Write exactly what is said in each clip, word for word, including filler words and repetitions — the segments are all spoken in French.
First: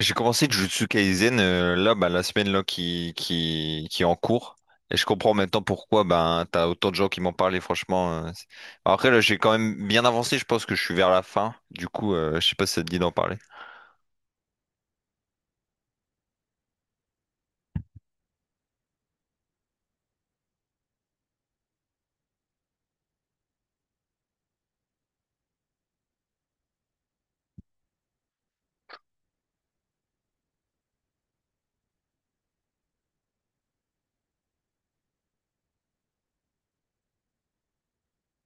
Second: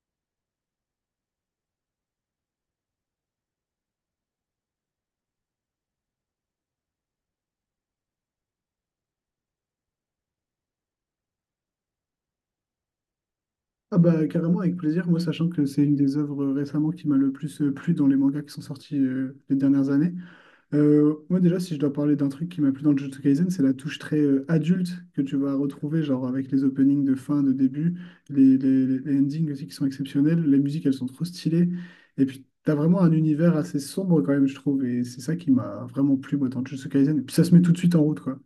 J'ai commencé Jujutsu Kaisen euh, là bah, la semaine là qui qui qui est en cours et je comprends maintenant pourquoi ben t'as autant de gens qui m'en parlent et franchement euh, c'est- Bon, après là j'ai quand même bien avancé, je pense que je suis vers la fin du coup. Euh, je sais pas si ça te dit d'en parler. Ah bah carrément avec plaisir, moi sachant que c'est une des œuvres récemment qui m'a le plus euh, plu dans les mangas qui sont sortis euh, les dernières années. Euh, moi déjà, si je dois parler d'un truc qui m'a plu dans Jujutsu Kaisen, c'est la touche très euh, adulte que tu vas retrouver, genre avec les openings de fin, de début, les, les, les- les endings aussi qui sont exceptionnels, les musiques elles sont trop stylées, et puis t'as vraiment un univers assez sombre quand même, je trouve, et c'est ça qui m'a vraiment plu moi, dans Jujutsu Kaisen, et puis ça se met tout de suite en route, quoi.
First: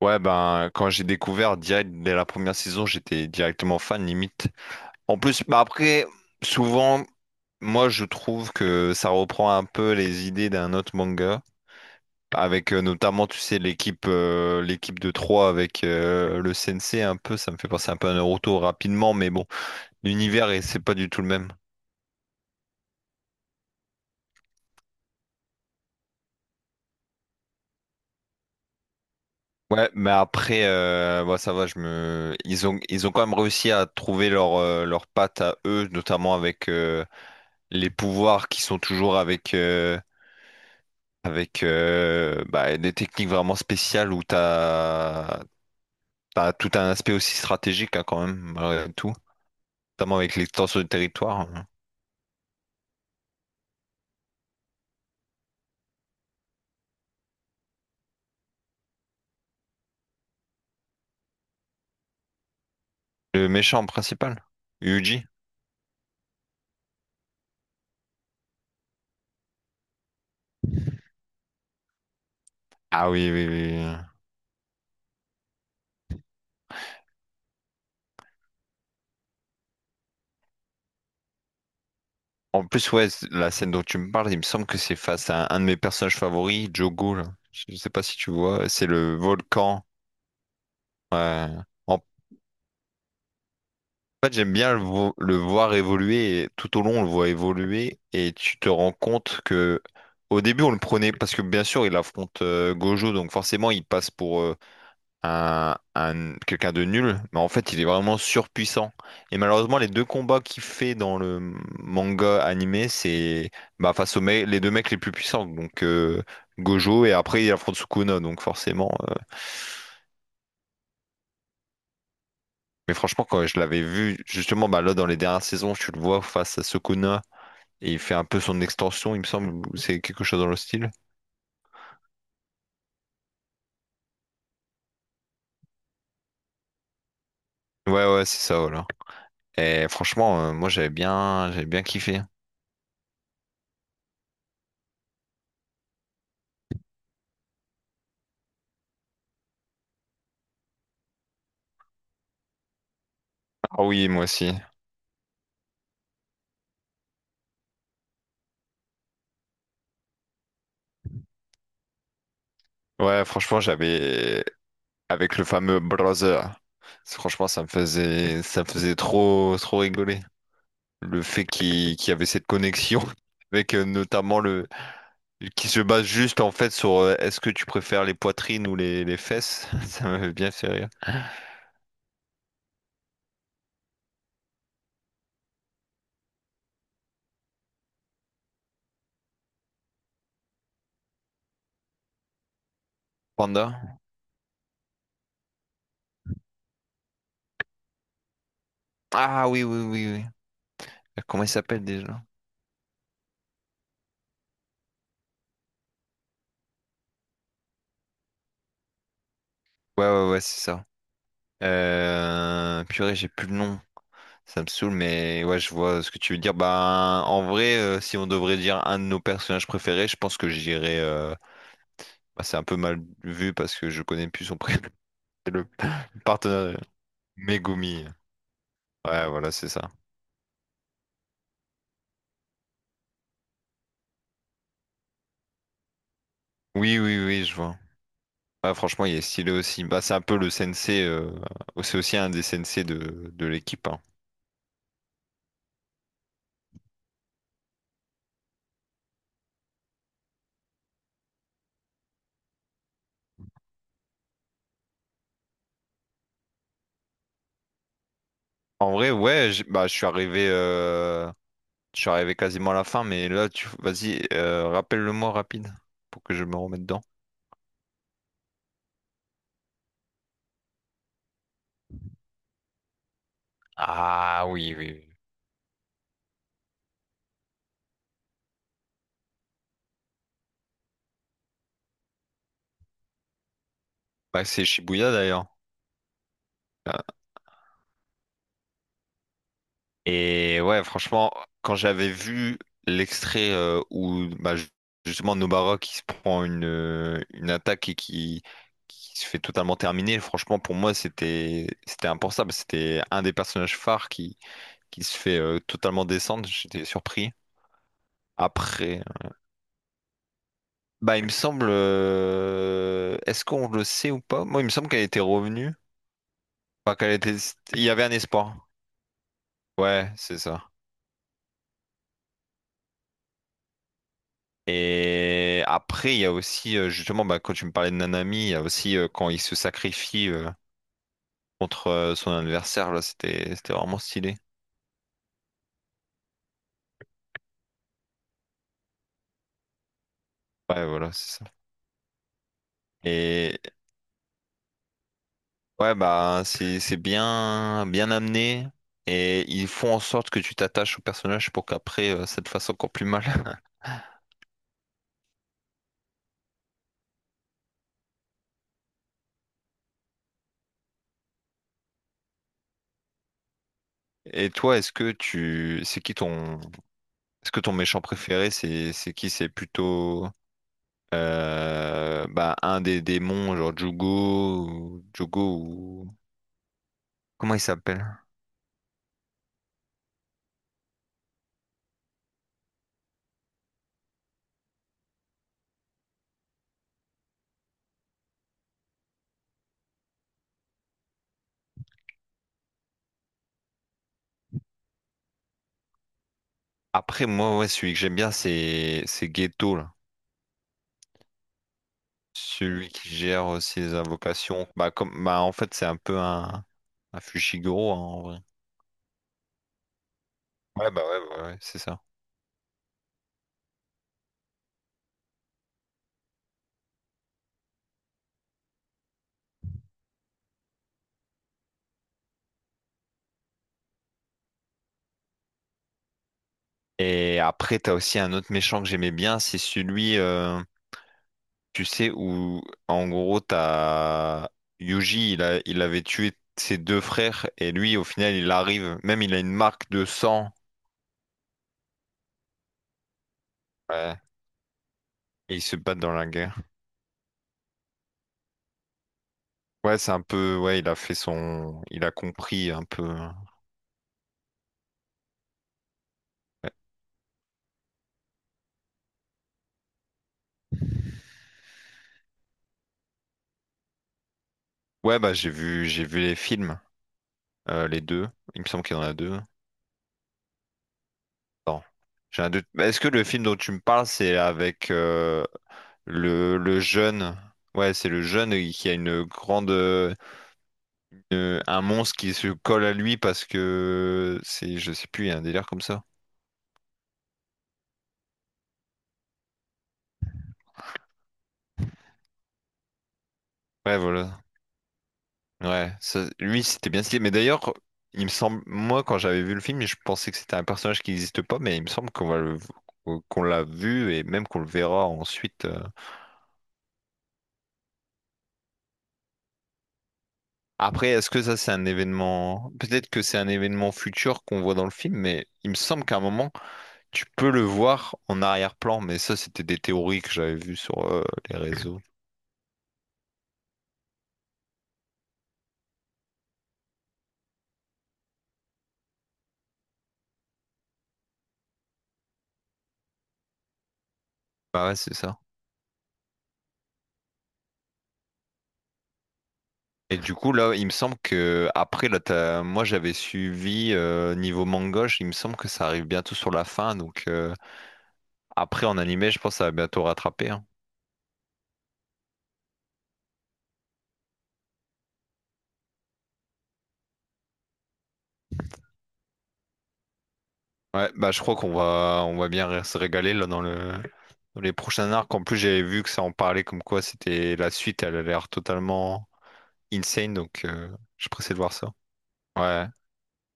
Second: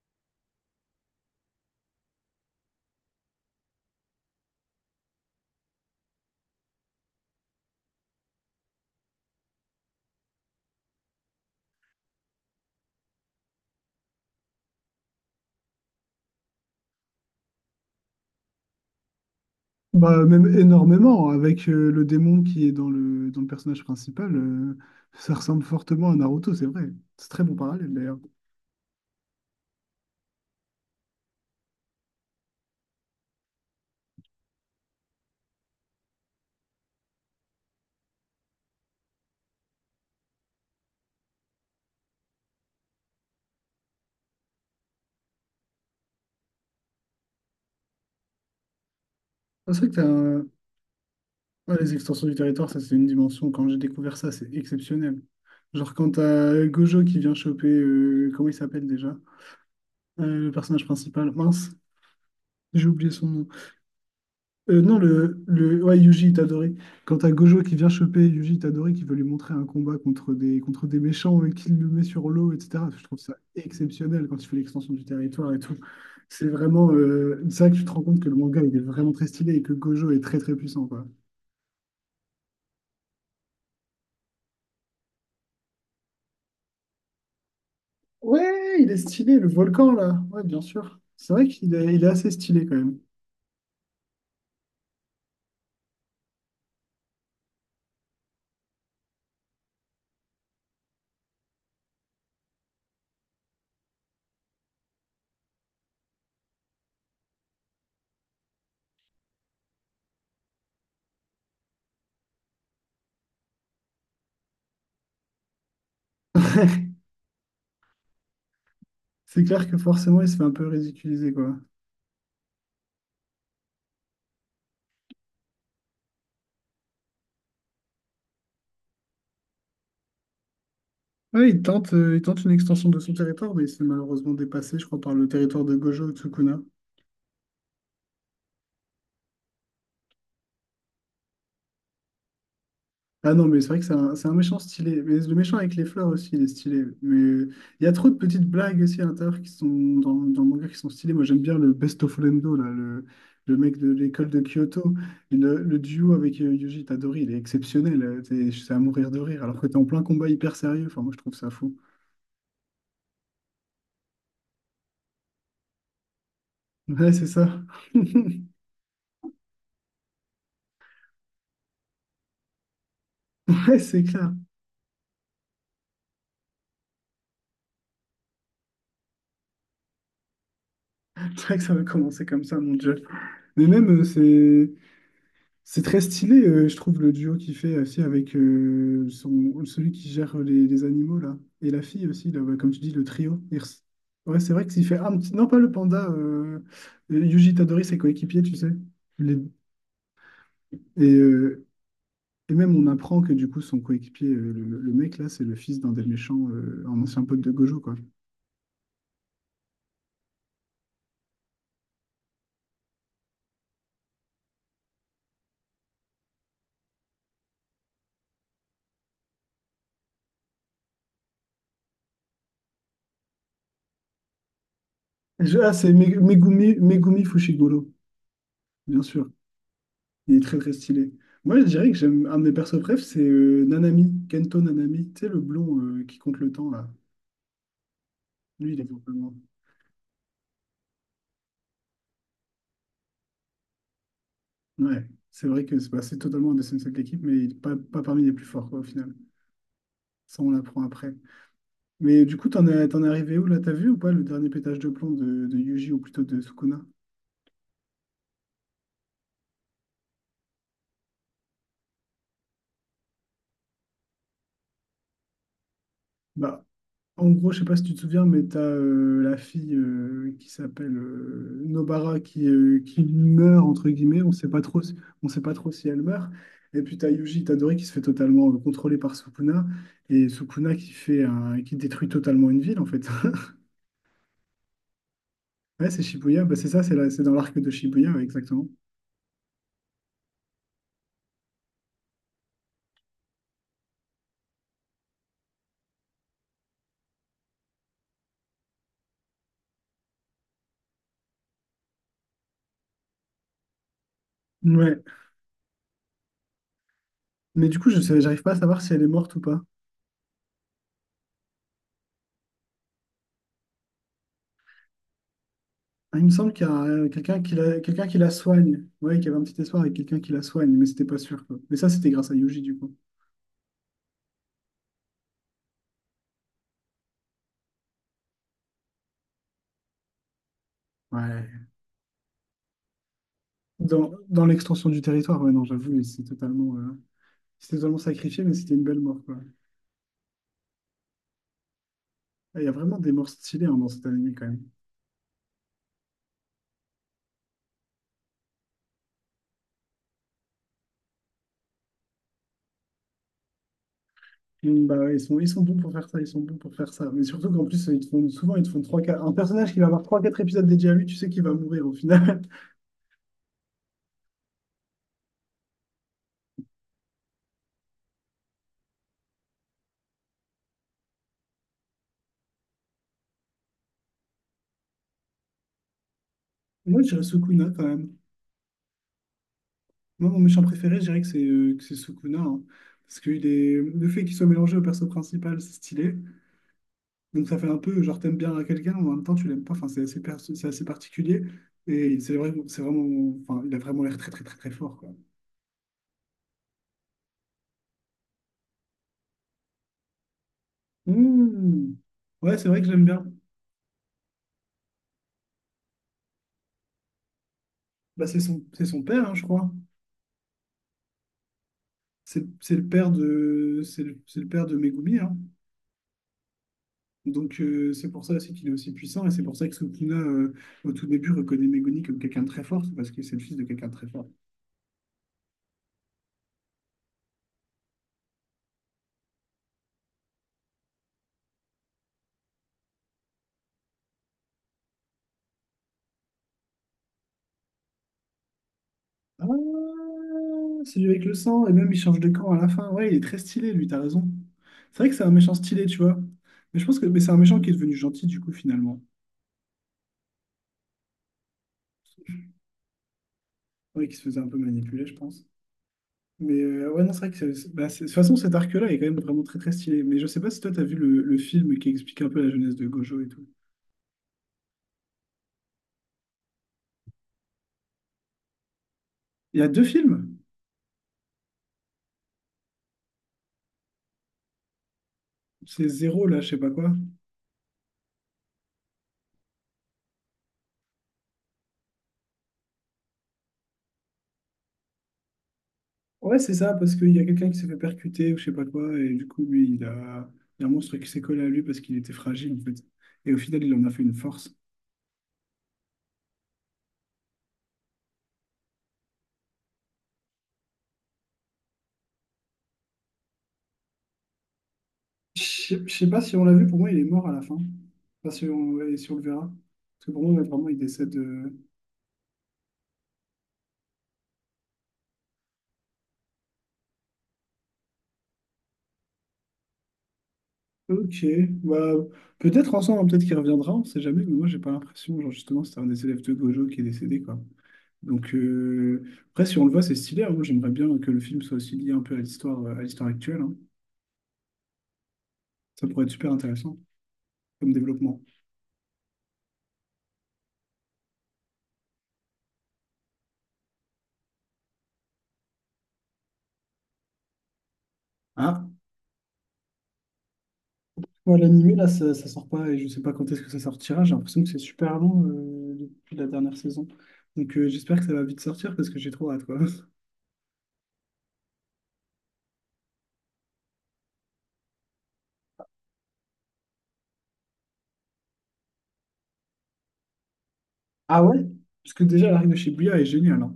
Ouais, ben quand j'ai découvert, direct dès la première saison j'étais directement fan, limite. En plus, bah après, souvent, moi je trouve que ça reprend un peu les idées d'un autre manga. Avec euh, notamment, tu sais, l'équipe euh, l'équipe de trois avec euh, le C N C un peu, ça me fait penser un peu à Naruto rapidement, mais bon, Bah, même l'univers, et c'est pas du tout le énormément, même. avec euh, le démon qui est dans le, dans le personnage principal, euh, ça ressemble fortement à Naruto, c'est vrai. C'est très bon parallèle d'ailleurs. Ouais, mais après, euh, bah, ça va, je me... ils ont, ils ont quand même réussi à trouver leur, euh, leur patte à eux, notamment avec euh, les pouvoirs qui sont toujours avec, euh, avec euh, bah, des techniques vraiment spéciales où t'as, t'as tout un aspect aussi stratégique, hein, quand même, malgré tout, Ah, c'est vrai que t'as notamment avec un- l'extension du territoire. ouais, les extensions du territoire, ça c'est une dimension, quand j'ai découvert ça, c'est exceptionnel. Genre quand t'as Gojo qui vient choper, euh, comment il s'appelle déjà? Euh, le personnage principal, mince, j'ai oublié son nom. Le méchant principal? Euh, non, Yuji? le, le... Ouais, Yuji Itadori. Quand t'as Gojo qui vient choper Yuji Itadori, qui veut lui montrer un combat contre des, contre des méchants et qu'il le met sur l'eau, et cetera. Je Ah trouve oui, ça oui, oui. oui. exceptionnel quand il fait l'extension du territoire et tout. C'est vraiment... euh, C'est vrai que tu te rends compte que le manga, il est vraiment très stylé et que Gojo est très très puissant, quoi. En plus, ouais, c- la scène dont tu me parles, il me semble que c'est face à un de mes personnages favoris, Jogo, là. Je sais pas si tu vois, Ouais, c'est il est le stylé, le volcan. volcan, là. Ouais, bien sûr. C'est vrai Ouais. qu'il est, En il est assez stylé, quand même. fait, j'aime bien le, vo- le voir évoluer, et tout au long, on le voit évoluer, et tu te rends compte que, au début, on le prenait, parce que bien sûr, il affronte euh, Gojo, donc forcément, il passe pour, euh, un, un- quelqu'un de nul, mais en fait, il est vraiment surpuissant. Et malheureusement, les deux combats qu'il fait dans le manga animé, c'est bah, face aux me- les deux mecs les plus puissants, donc euh, Gojo, et après, il affronte Sukuna, donc forcément. euh, C'est clair que forcément, il se fait un peu ridiculiser, quoi. Mais franchement, quand je l'avais vu, justement, bah, là, dans les dernières saisons, tu le vois face à Sukuna, et il fait un peu son extension, il me semble, ou c'est quelque chose dans le style. Ouais, il tente, euh, il tente une extension de son territoire, mais il se fait malheureusement dépassé, je crois, par le territoire de Gojo Tsukuna. Ouais, ouais, c'est ça, voilà. Et franchement, euh, moi, j'avais bien, j'avais bien kiffé. Ah non, mais c'est vrai que c'est un, c'est un méchant stylé. Mais le méchant avec les fleurs aussi, il est stylé. Mais il y a trop de petites blagues aussi à l'intérieur qui sont dans, dans le manga qui sont stylées. Moi, j'aime bien le Best of Lendo, là, le, le mec Ah de oui, moi l'école de aussi. Kyoto. Et Le, le duo avec euh, Yuji Tadori, il est exceptionnel. Euh, t'es- C'est à mourir de rire, alors que t'es en plein combat hyper sérieux. Enfin, moi, je trouve ça fou. Ouais, franchement, j'avais. Avec le fameux brother. Ouais, c'est Franchement, ça. ça me faisait, ça me faisait trop, trop rigoler. Le fait qu'il qu'il y avait cette connexion avec Ouais, euh, c'est clair. notamment le, qui se base juste en fait sur euh, est-ce que tu préfères les poitrines ou les, les fesses? Ça m'avait bien fait rire. C'est vrai que ça va commencer comme ça, mon Dieu. Mais même, euh, c'est. C'est très stylé, euh, je trouve, le duo qu'il fait aussi avec euh, son, celui qui gère les, les animaux, là. Et la fille aussi, là, ouais, comme tu dis, le trio. Ils res- Panda? Ouais, c'est vrai que s'il fait... Ah, non, pas le panda. euh, euh, Yuji Tadori, ses coéquipiers, tu sais. Les- Ah oui, oui, oui, oui. Et, Comment il euh, s'appelle déjà? et même, on apprend que du coup, son coéquipier, euh, le, le mec, là, c'est le fils d'un des méchants, euh, un ancien pote de Gojo, quoi. Ouais, ouais, ouais, c'est ça. Euh, purée, j'ai plus le nom. Ça me saoule, mais ouais, je vois ce que tu veux dire. Bah, en vrai, euh, si on devrait dire un de nos personnages préférés, je pense que j'irais. euh, Bah, c'est un peu mal vu parce que je connais plus son prénom. C'est Je- le Ah, c'est Me- Megumi, partenaire. Megumi Fushiguro, Megumi. bien Ouais, sûr. voilà, c'est ça. Il est très très stylé. Moi, je dirais que j'aime un de mes persos préf, c'est euh, Nanami, Kento Nanami, tu sais, le blond euh, qui compte le temps là. Oui, oui, oui, je vois. Lui, Ouais, il est franchement, il est totalement. stylé aussi. Bah, c'est un peu le sensei. euh, C'est aussi un des sensei de, de l'équipe, hein. Ouais, c'est vrai que c'est bah, c'est totalement un des senseis de l'équipe, mais il n'est pas, pas parmi les plus forts quoi, au final. Ça, on l'apprend après. Mais du coup, t'en es, t'en es arrivé où là? T'as vu ou pas le dernier pétage de plomb de, de Yuji ou plutôt de Sukuna? En vrai, ouais, j'- bah, je suis arrivé. euh, je suis arrivé quasiment à la fin, mais là, tu... vas-y, euh, rappelle-le-moi rapide pour que je me Bah, remette dedans. en gros, je sais pas si tu te souviens, mais t'as as la fille euh, qui s'appelle euh, Nobara qui, euh, qui meurt, entre guillemets. On Ah sait pas oui, trop, oui, si- oui. On sait pas trop si elle meurt. Et puis t'as as Yuji Itadori qui se fait totalement euh, contrôler par Sukuna. Et Sukuna qui fait un- qui détruit totalement une ville, en fait. Bah, c'est Shibuya d'ailleurs. Ouais, c'est Shibuya. Bah, c'est ça, c'est Bah, là. C'est dans l'arc de Shibuya, ouais, exactement. Et ouais, franchement, quand j'avais vu l'extrait euh, où bah, ju- justement Nobara qui se prend une, euh, une attaque et qui, qui se fait totalement terminer, franchement, pour moi, c'était c'était impensable. C'était un des personnages phares qui, Ouais, qui se fait euh, totalement descendre. J'étais surpris. mais du coup, je sais, j'arrive pas à savoir si elle Après, est morte ou pas. bah, il me semble, euh, est-ce qu'on le sait ou pas? Moi, il me semble qu'elle était revenue. Ah, il me semble qu'il y a Enfin, euh, qu'elle était... quelqu'un qui la, il y avait quelqu'un un qui la espoir. soigne. Ouais, qu'il y avait un petit espoir avec Ouais, quelqu'un qui c'est la soigne, ça. mais c'était pas sûr, quoi. Mais ça, c'était grâce à Yuji, du coup. Et après, il y a aussi, euh, justement, bah, quand tu me parlais de Nanami, il y a aussi euh, quand il se sacrifie euh, Ouais. contre euh, son adversaire, là, c'était, c'était vraiment Dans, stylé. dans l'extension du territoire, ouais, non, j'avoue, c'est totalement, euh, c'est totalement sacrifié, mais c'était une belle mort, quoi. Ouais, voilà, c'est ça. Ah, il y a vraiment des morts Et stylées hein, dans cette anime, quand même. ouais, bah, c'est, c'est bien, bien amené. Et ils font en sorte que tu t'attaches au personnage pour qu'après, euh, ça te fasse encore plus mal. Mm, bah, ouais, ils sont, ils sont bons pour faire ça, ils sont bons pour faire ça. Mais surtout qu'en plus, ils te font, souvent, ils te font trois, quatre. Un personnage qui va avoir trois, quatre épisodes dédiés à lui, tu sais qu'il va mourir au final. Et toi, est-ce que tu, c'est qui ton, est-ce que ton méchant préféré, c'est, c'est qui? C'est plutôt, euh, bah, un des démons, genre Jugo, ou- Jugo. Moi, je dirais Comment il Sukuna, quand même. s'appelle? Moi, mon méchant préféré, je dirais que c'est euh, que c'est Sukuna. Hein. Parce que il est... le fait qu'il soit mélangé au perso principal, c'est stylé. Donc ça fait un peu, genre, t'aimes bien quelqu'un, mais en même temps, tu l'aimes pas. Enfin, c'est assez, perso- c'est assez particulier. Et il- c'est vrai, c'est vraiment... Enfin, il a vraiment l'air très, très, très, très fort, quoi. Après, moi, ouais, celui que j'aime bien, c'est c'est Ghetto, là. Mmh. Ouais, c'est vrai que Celui j'aime qui bien. gère euh, ses invocations. Bah, comme... bah, en fait, c'est un peu un, un Fushiguro, hein, en Bah, vrai. c'est son... c'est son père, hein, je crois. Ouais, bah, ouais, ouais, ouais, c'est ça. C'est c'est le père de... C'est le... c'est le père de Megumi, hein. Donc euh, c'est pour ça aussi qu'il est aussi puissant. Et c'est pour ça que Sukuna, euh, au tout début, reconnaît Megumi comme quelqu'un de très fort. C'est parce que c'est le fils de quelqu'un de très fort. Et après, t'as aussi un autre méchant que j'aimais bien, c'est celui, euh, tu sais, où, en gros, t'as Yuji, il a... il avait tué ses deux frères, et lui, au final, il arrive, même il a une marque de Ah, sang, c'est celui avec le sang, et même il change de camp à la fin. Ouais, il est très stylé, lui, t'as ouais, raison. C'est vrai que c'est un méchant et ils se stylé, tu battent dans vois. la guerre. Mais je pense que mais c'est un méchant qui est devenu gentil, du coup, finalement. Ouais, c'est un peu. Ouais, il a fait son. Il a compris un peu. Ouais, qui se faisait un peu manipuler, je pense. Mais Ouais. euh, ouais, non, c'est vrai que c'est- c'est- bah, c'est- de toute façon, cet arc-là est quand même vraiment très très stylé. Mais je sais pas si toi, t'as vu le, le film qui explique un peu la jeunesse de Gojo et tout. Ouais, bah j'ai vu, j'ai vu les films, euh, les deux. Il me semble qu'il y en a deux. Il y a deux films. Attends, j'ai un doute. Bah, est-ce que le film dont tu me parles, c'est avec euh, C'est Zéro, là, je sais le, pas le quoi. jeune? Ouais, c'est le jeune qui a une grande, euh, une- un monstre qui se colle à lui parce que c'est, je sais plus, il y a un délire comme ça. Ouais, c'est ça, parce qu'il y a quelqu'un qui s'est fait percuter ou je sais pas quoi, et du coup, lui, il a, il y a un monstre qui s'est collé à lui parce qu'il était fragile, en fait. Et au final, il en a Ouais, fait une voilà. force. Ouais, ça- lui c'était bien stylé. Mais d'ailleurs, il me semble, moi quand j'avais vu le film, je pensais que c'était un personnage qui n'existe pas, mais il me semble qu'on va le- qu'on l'a vu et même qu'on le verra Je ensuite. euh. sais je sais pas si on l'a vu, pour moi, il est mort à la fin. Pas si on, et si on le verra. Parce que pour moi, vraiment, il Après, décède. est-ce que euh, ça c'est un événement? Peut-être que c'est un événement futur qu'on voit dans le film, mais il me semble qu'à un moment tu peux le voir en arrière-plan. Mais ça, c'était des théories que j'avais vues sur Ok, euh, les bah, réseaux. peut-être ensemble, hein, peut-être qu'il reviendra, on sait jamais, mais moi, j'ai pas l'impression. Genre, justement, c'était un des élèves de Gojo qui est décédé, quoi. Donc, euh, après, si on le voit, c'est stylé. Hein. Moi, j'aimerais bien que le film soit aussi lié un peu à l'histoire, euh, à l'histoire actuelle. Hein. Bah ouais, c'est ça. Ça pourrait être super intéressant comme développement. Et du coup, là, il me semble que après, là, t'as- moi, j'avais suivi euh, niveau mangoche. Il me semble que ça arrive bientôt sur la fin. Donc euh, Ah, après, en animé, je pense que ça va bientôt rattraper, hein. moi, l'animé, là, ça, ça sort pas et je sais pas quand est-ce que ça sortira. J'ai l'impression que c'est super long euh, depuis la dernière saison. Donc, euh, j'espère que ça va vite sortir parce que j'ai trop hâte, quoi. Ouais, bah je crois qu'on va, on va bien se régaler là dans le, dans les prochains arcs. En plus, j'avais vu que ça en parlait comme quoi c'était la suite. Elle a l'air totalement insane. Donc euh, je Ah suis ouais? pressé de voir ça. Parce que déjà, l'arc de Ouais. Shibuya est génial, hein.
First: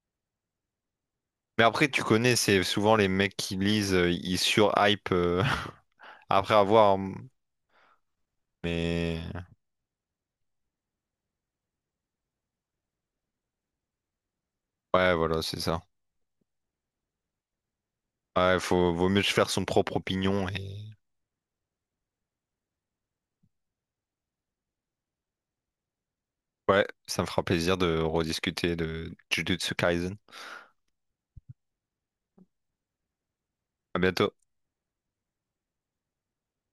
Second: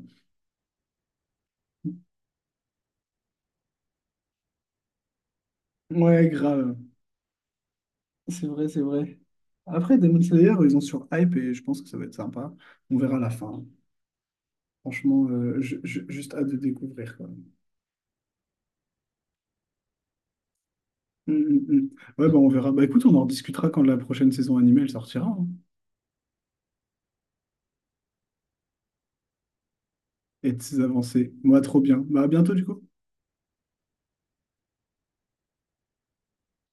Mais après, tu connais, c'est souvent les mecs qui lisent, euh, ils surhype euh, Ouais, après grave. avoir. C'est vrai, c'est vrai. Mais Après, Demon Slayer, ils ont sur hype et je pense que ça va être sympa. On verra la fin. ouais, Franchement, voilà, euh, c'est je- ça. je- juste hâte de découvrir, quoi. Ouais, faut, vaut mieux se faire son propre opinion et Hum, hum, hum. Ouais, bah on verra. Bah écoute, on en rediscutera quand la prochaine saison animée elle sortira hein, ouais, ça me fera plaisir de rediscuter de Jujutsu Kaisen. et de ses avancées. Moi, trop bien. Bah à bientôt, du coup. À bientôt.